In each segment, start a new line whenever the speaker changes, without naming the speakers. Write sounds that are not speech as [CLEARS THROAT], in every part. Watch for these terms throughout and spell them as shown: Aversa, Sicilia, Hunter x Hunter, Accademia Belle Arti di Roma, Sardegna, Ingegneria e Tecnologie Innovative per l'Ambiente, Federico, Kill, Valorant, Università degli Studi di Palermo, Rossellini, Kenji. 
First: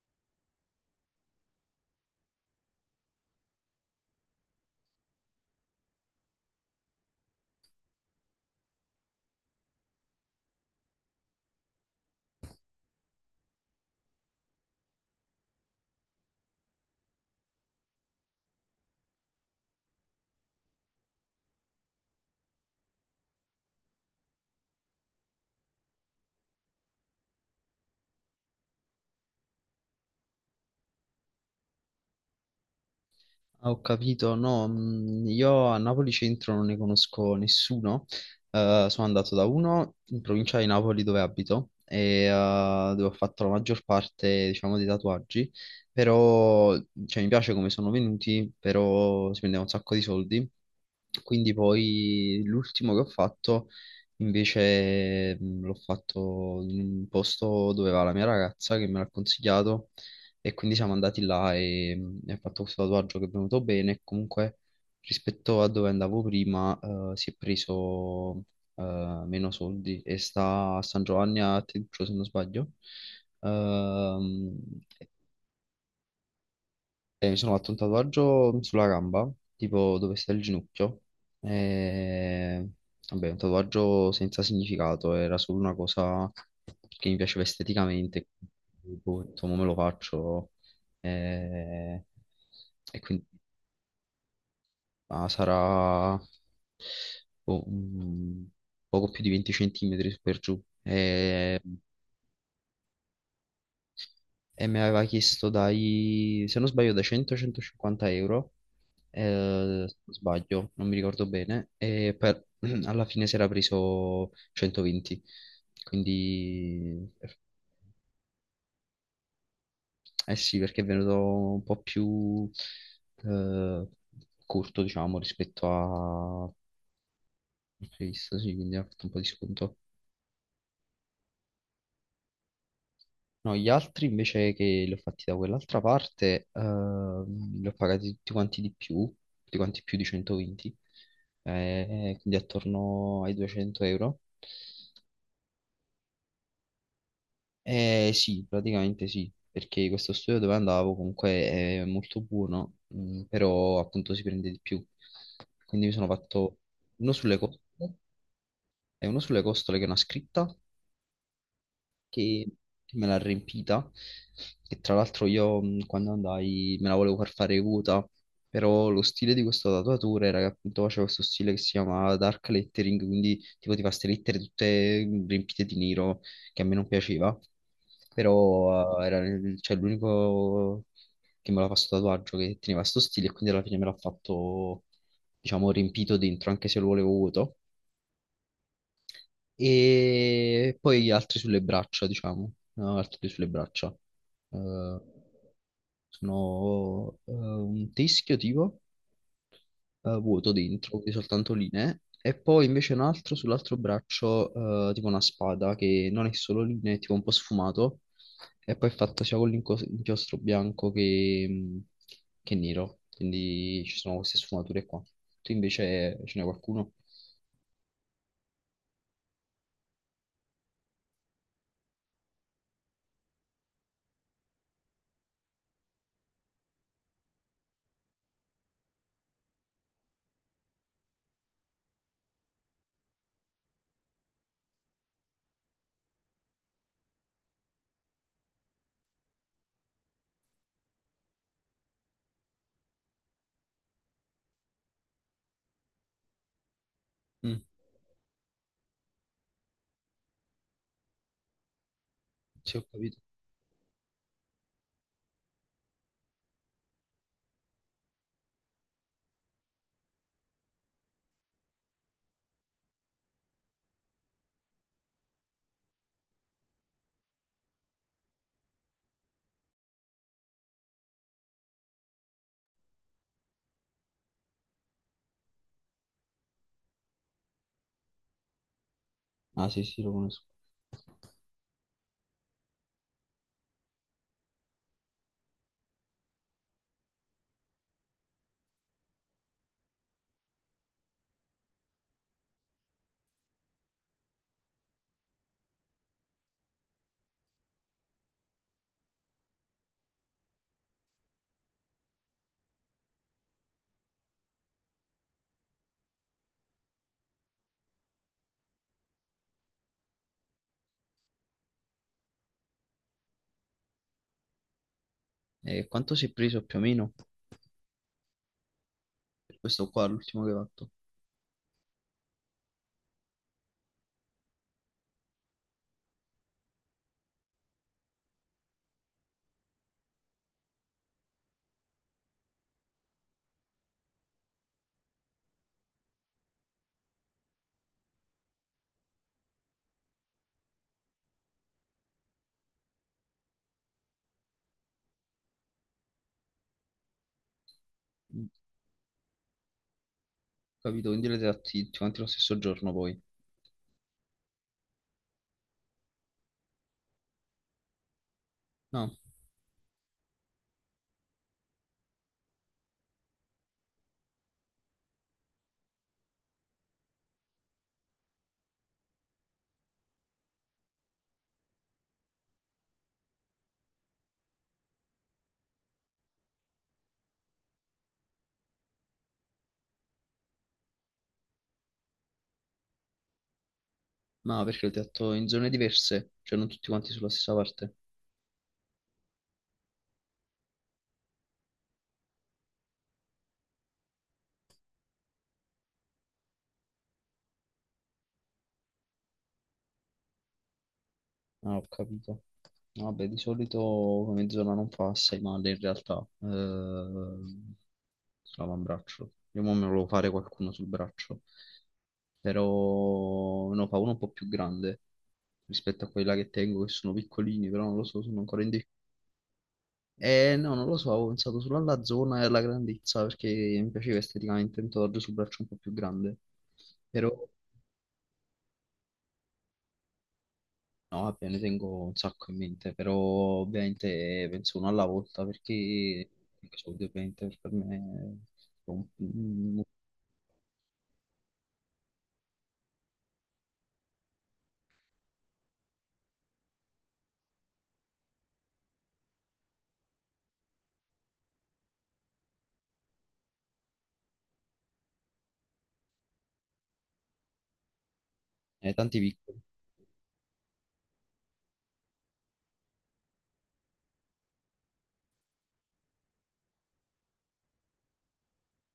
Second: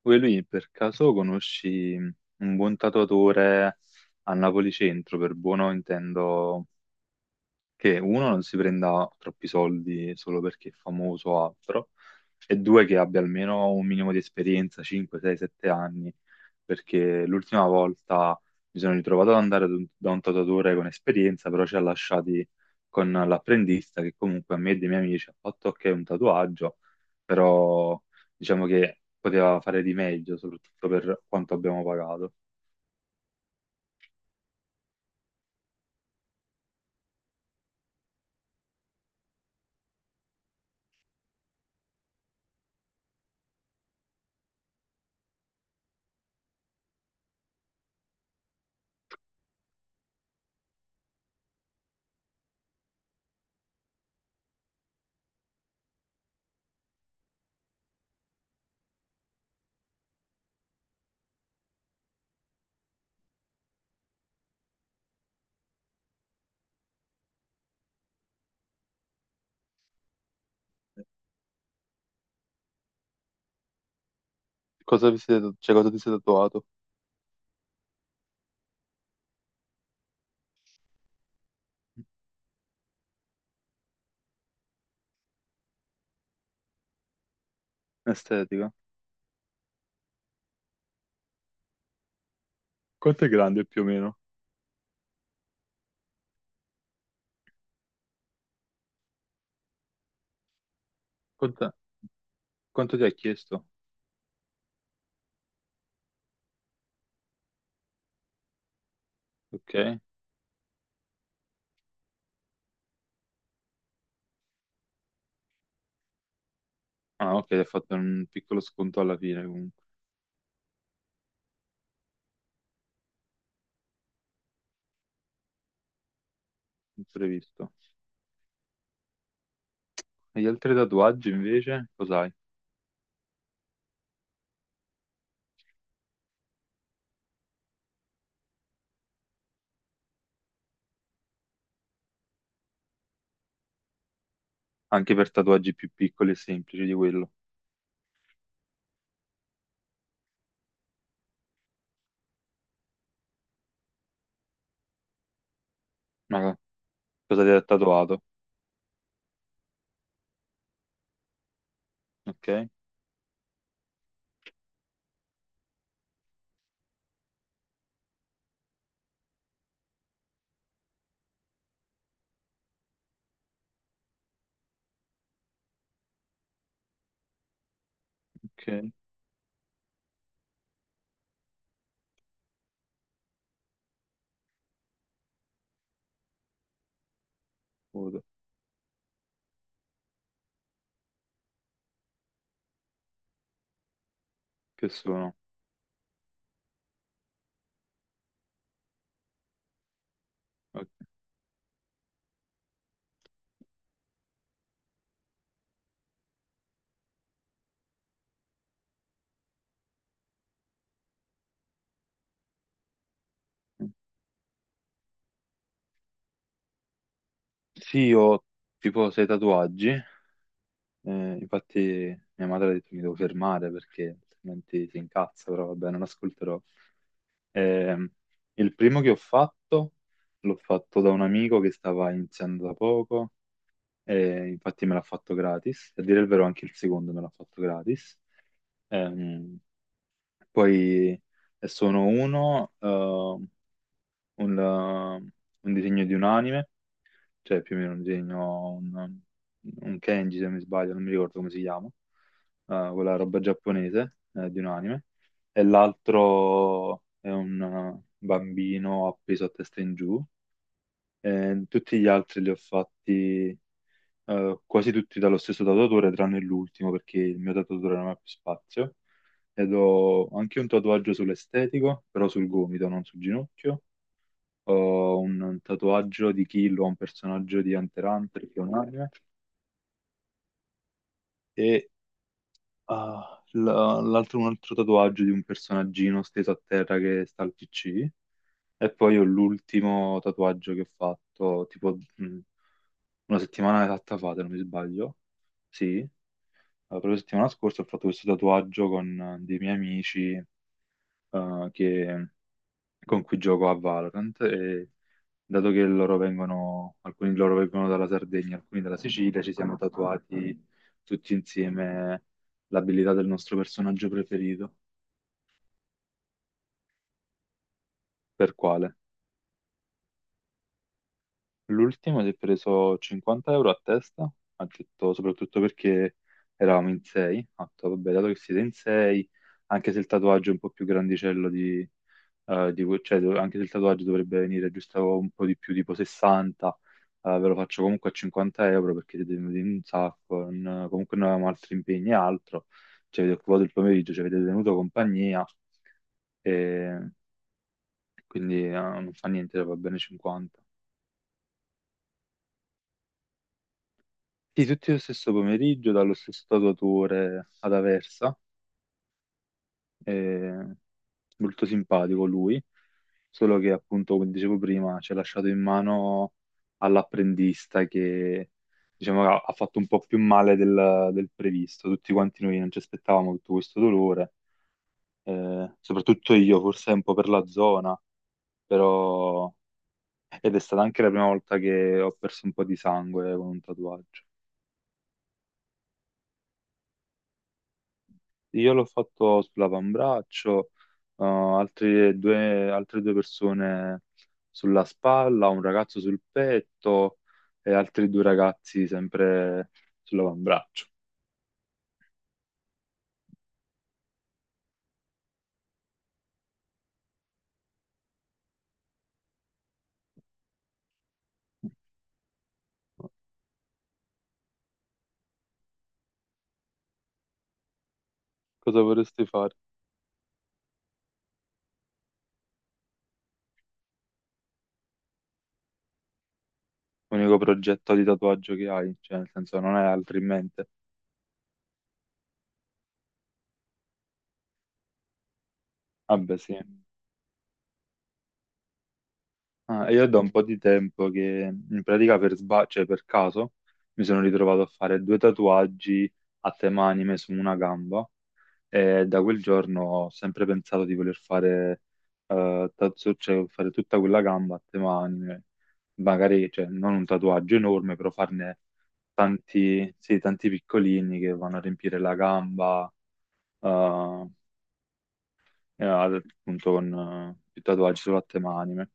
Poi lui per caso conosci un buon tatuatore a Napoli Centro? Per buono intendo che uno non si prenda troppi soldi solo perché è famoso o altro, e due che abbia almeno un minimo di esperienza, 5, 6, 7 anni, perché l'ultima volta mi sono ritrovato ad andare da un tatuatore con esperienza, però ci ha lasciati con l'apprendista che comunque a me e dei miei amici ha fatto ok un tatuaggio, però diciamo che poteva fare di meglio, soprattutto per quanto abbiamo pagato.
Ah, ho capito, no, io a Napoli Centro non ne conosco nessuno. Sono andato da uno in provincia di Napoli dove abito e dove ho fatto la maggior parte, diciamo, dei tatuaggi, però cioè, mi piace come sono venuti, però si prendeva un sacco di soldi, quindi poi l'ultimo che ho fatto invece l'ho fatto in un posto dove va la mia ragazza che me l'ha consigliato e quindi siamo andati là e ho fatto questo tatuaggio che è venuto bene. Comunque, rispetto a dove andavo prima, si è preso meno soldi e sta a San Giovanni a Teduccio, se non sbaglio. Ehm,
Cosa vi siete, cioè, cosa ti sei tatuato?
e mi sono fatto un tatuaggio sulla gamba, tipo dove sta il ginocchio. E... Vabbè, un tatuaggio senza significato, era solo una cosa che mi piaceva esteticamente.
Estetica.
Boh, ho detto, "Mo me lo faccio." E, e quindi
Quanto è grande più o meno?
ah, sarà boh, un poco più di 20 centimetri su per giù.
Conta- Quanto ti ha chiesto?
E me l'aveva chiesto dai, se non sbaglio, da 100-150 euro, se
Ok.
non sbaglio, non mi ricordo bene. [CLEARS THROAT] Alla fine si era preso 120. Quindi,
Ah, ok, hai fatto un piccolo sconto alla fine, comunque,
eh sì, perché è venuto un po' più eh, corto, diciamo, rispetto a
imprevisto.
previsto, sì, quindi ha fatto un po' di sconto.
E gli altri tatuaggi invece, cos'hai?
No, gli altri invece che li ho fatti da quell'altra parte, li ho pagati tutti quanti di più, tutti quanti più di 120, quindi attorno ai 200 euro.
Anche per tatuaggi più piccoli e semplici di quello.
Sì, praticamente sì, perché questo studio dove andavo comunque è molto buono, però appunto si prende di più. Quindi mi sono
Ma
fatto uno sulle
cosa ti
costole
ha tatuato?
e uno sulle costole che è una scritta che,
Ok,
me l'ha riempita, che tra l'altro io quando andai me la volevo far fare acuta, però lo stile di questo tatuatore era che appunto faceva questo stile che si chiama dark lettering, quindi tipo ti fa queste lettere tutte riempite di nero, che a me non piaceva,
ok.
però cioè, l'unico che me l'ha fatto sto tatuaggio che teneva sto stile e quindi alla fine me l'ha fatto diciamo riempito dentro, anche se lo volevo vuoto,
Foto.
e poi gli altri sulle braccia, diciamo, no, altri sulle braccia.
Che
Eh,
sono?
sono un teschio tipo vuoto
Ok.
dentro, quindi soltanto linee, e poi invece un altro sull'altro braccio, tipo una spada che non è solo linee, è tipo un po' sfumato, e poi è fatta sia con l'inchiostro bianco che nero, quindi ci sono queste sfumature qua. Tu invece ce n'è qualcuno?
Sì, io ho tipo sei tatuaggi. Infatti mia madre ha detto che mi devo fermare perché altrimenti si incazza, però vabbè, non ascolterò. Ehm, il primo che ho fatto l'ho fatto da un amico che stava iniziando da poco e infatti me l'ha fatto gratis. A dire il vero anche il secondo me l'ha fatto gratis. Ehm, Poi sono un disegno di un anime, cioè
Mm,
più o meno un disegno, un Kenji se non mi sbaglio, non mi ricordo come si chiama,
sì, ho
quella
capito.
roba giapponese, di un anime, e l'altro è un bambino appeso a testa in giù. E tutti gli altri li ho fatti, quasi tutti dallo stesso tatuatore, tranne l'ultimo perché il mio tatuatore non ha più spazio. Ed ho anche un tatuaggio sull'estetico, però sul gomito, non sul ginocchio. Ho un tatuaggio di Kill, ho un personaggio di Hunter x Hunter, che è un anime,
Ah, sì, sì, lo conosco.
e ah, l'altro, un altro tatuaggio di un personaggino steso a terra che sta al PC. E poi ho l'ultimo tatuaggio che ho fatto, tipo una settimana esatta fa, se non mi sbaglio. Sì, la propria settimana scorsa ho fatto questo tatuaggio con dei miei amici eh, che- con cui gioco a Valorant. E dato che loro vengono, alcuni di loro vengono dalla Sardegna, alcuni dalla Sicilia, ci siamo tatuati tutti insieme l'abilità del nostro personaggio preferito.
E quanto si è preso più o meno?
Per quale?
Questo qua, l'ultimo che hai fatto.
L'ultimo si è preso 50 € a testa, ha detto soprattutto perché eravamo in 6, ha detto vabbè dato che siete in 6, anche se il tatuaggio è un po' più grandicello cioè, anche se il tatuaggio dovrebbe venire giusto un po' di più, tipo 60, ve lo faccio comunque a 50 € perché siete venuti in un sacco, comunque noi avevamo altri impegni e altro, ci avete occupato il pomeriggio, ci avete tenuto compagnia e
Mm.
quindi non fa niente, va bene 50.
Capito? Quindi l'avete fatti tutti quanti lo stesso giorno poi.
Sì, tutti lo stesso pomeriggio, dallo stesso tatuatore ad Aversa,
No,
eh, molto simpatico lui, solo che appunto, come dicevo prima, ci ha lasciato in mano all'apprendista che diciamo, ha fatto un po' più male del previsto. Tutti quanti noi non ci aspettavamo tutto questo dolore, soprattutto io, forse un po' per la zona, però. Ed è stata anche la prima volta che ho perso un po' di sangue con un tatuaggio.
no, perché l'avete fatto in zone diverse, cioè non tutti quanti sulla stessa parte.
Io l'ho fatto sull'avambraccio, altre due persone sulla spalla, un ragazzo sul petto e altri due ragazzi sempre sull'avambraccio.
Ah, ho capito. No, vabbè, di solito come zona non fa assai male in realtà. Sull'avambraccio. Io mo me lo volevo fare qualcuno sul braccio, però ne fa uno un po' più grande rispetto a quella che tengo, che sono piccolini, però non lo so, sono ancora in...
Cosa vorresti fare?
No, non lo so, ho pensato solo alla zona e alla grandezza perché mi piaceva esteticamente un tatuaggio sul braccio un po' più grande. Però,
L'unico progetto di tatuaggio che hai, cioè nel senso non hai altri in mente.
no, vabbè, ne tengo un sacco in mente, però ovviamente penso uno alla volta perché
Vabbè, sì.
soldi ovviamente per me sono un-
Ah, e io da un po' di tempo che in pratica cioè per caso, mi sono ritrovato a fare due tatuaggi a tema anime su una gamba. E da quel giorno ho sempre pensato di voler fare cioè fare tutta quella gamba a tema anime, magari cioè, non un tatuaggio enorme, però farne
tanti piccoli.
tanti, sì, tanti piccolini che vanno a riempire la gamba, eh, e appunto con i tatuaggi solo a tema anime.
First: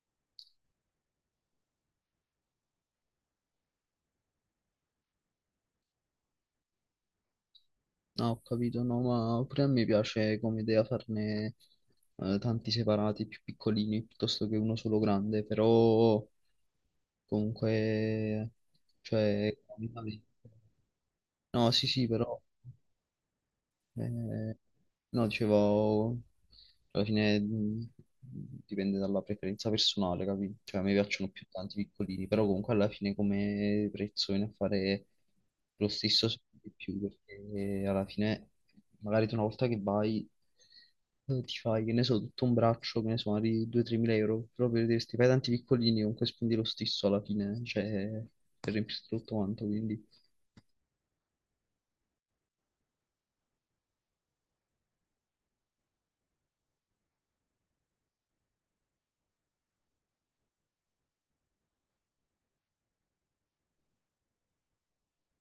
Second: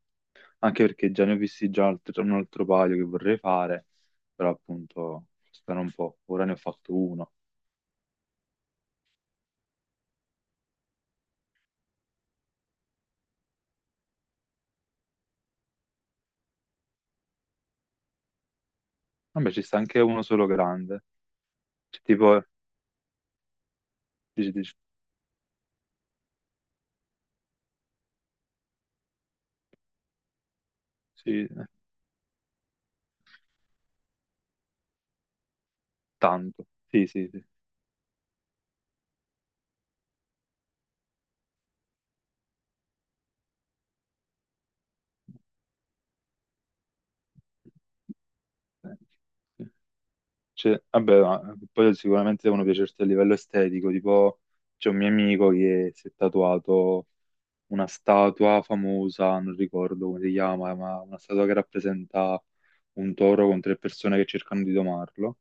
Anche perché già ne ho visti già un altro paio che vorrei fare, però appunto costano un po'. Ora ne ho fatto uno.
No, ho capito, no, ma pure a me piace come idea farne tanti separati, più piccolini, piuttosto che uno solo grande, però comunque,
Vabbè,
cioè...
ci sta anche uno solo grande.
No, sì,
Cioè,
sì, però...
tipo, dici,
eh,
dici,
no, dicevo... Alla fine, dipende dalla preferenza personale, capito? Cioè, a me piacciono più
sì.
tanti piccolini, però comunque alla fine come prezzo viene a fare lo stesso se non
Tanto.
di più,
Sì, sì, sì.
perché alla fine magari tu una volta che vai ti fai, che ne so, tutto un braccio, che ne so, magari 2-3 mila euro, però per dire, se ti fai tanti piccolini, comunque spendi lo stesso alla fine, cioè per
Eh,
riempirti tutto quanto,
sì.
quindi...
Cioè, vabbè, ma poi sicuramente devono piacerti a livello estetico, tipo c'è un mio amico che si è tatuato una statua famosa, non ricordo come si chiama, ma una statua che rappresenta un toro con tre persone che cercano di domarlo.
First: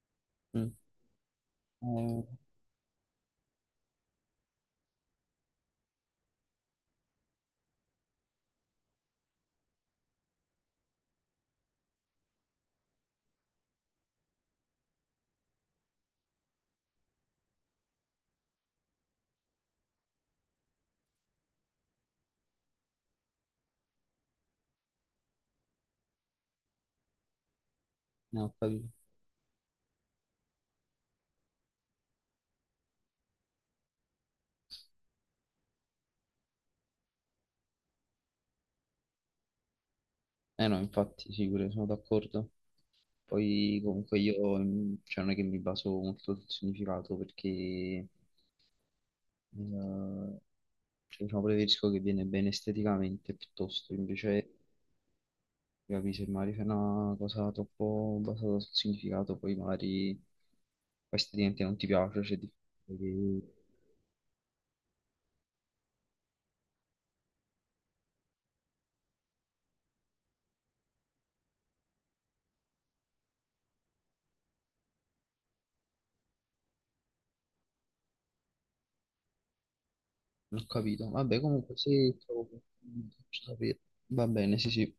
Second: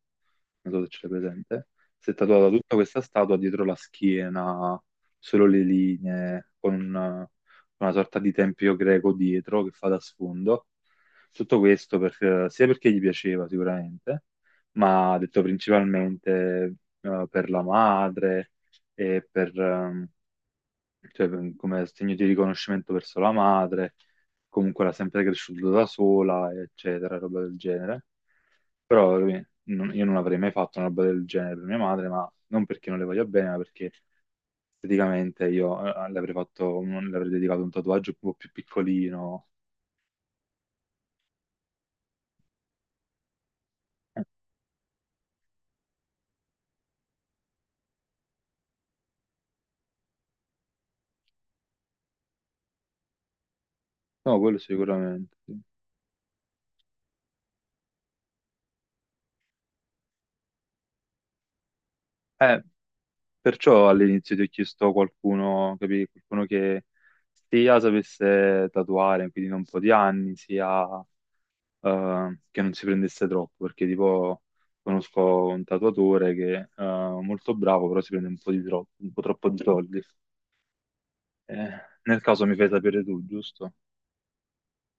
Mm.
Non so se ce l'hai presente, si è
Eh,
tatuata tutta questa statua dietro la schiena, solo le linee, con una sorta di tempio greco dietro che fa da sfondo. Tutto questo sia perché gli piaceva sicuramente, ma ha detto principalmente per la madre e cioè, come segno di riconoscimento verso la madre, comunque l'ha sempre cresciuta da sola, eccetera, roba del genere.
no, ho capito.
Però io non avrei mai fatto una roba del genere per mia madre, ma non perché non le voglia bene, ma perché esteticamente io le avrei fatto, le avrei dedicato un tatuaggio un po' più piccolino.
Eh no, infatti, sì, pure sono d'accordo. Poi comunque
Eh,
io cioè, non è che mi baso molto sul significato perché cioè, diciamo preferisco che viene bene esteticamente piuttosto,
No,
invece
quello sicuramente. Sì.
capi, se magari fai una cosa troppo basata sul significato, poi magari poi esteticamente non ti piace, c'è
Eh,
difficile che...
Perciò all'inizio ti ho chiesto qualcuno, capì? Qualcuno che sia sapesse tatuare, quindi da un po' di anni, sia che non si prendesse troppo, perché tipo conosco un tatuatore che è molto bravo, però si prende un po' di troppo, un po' troppo di soldi.
Non ho capito. Vabbè,
Eh,
comunque se
Nel
trovo
caso mi fai sapere
qualcuno,
tu,
faccio
giusto?
sapere. Va bene, sì, sì.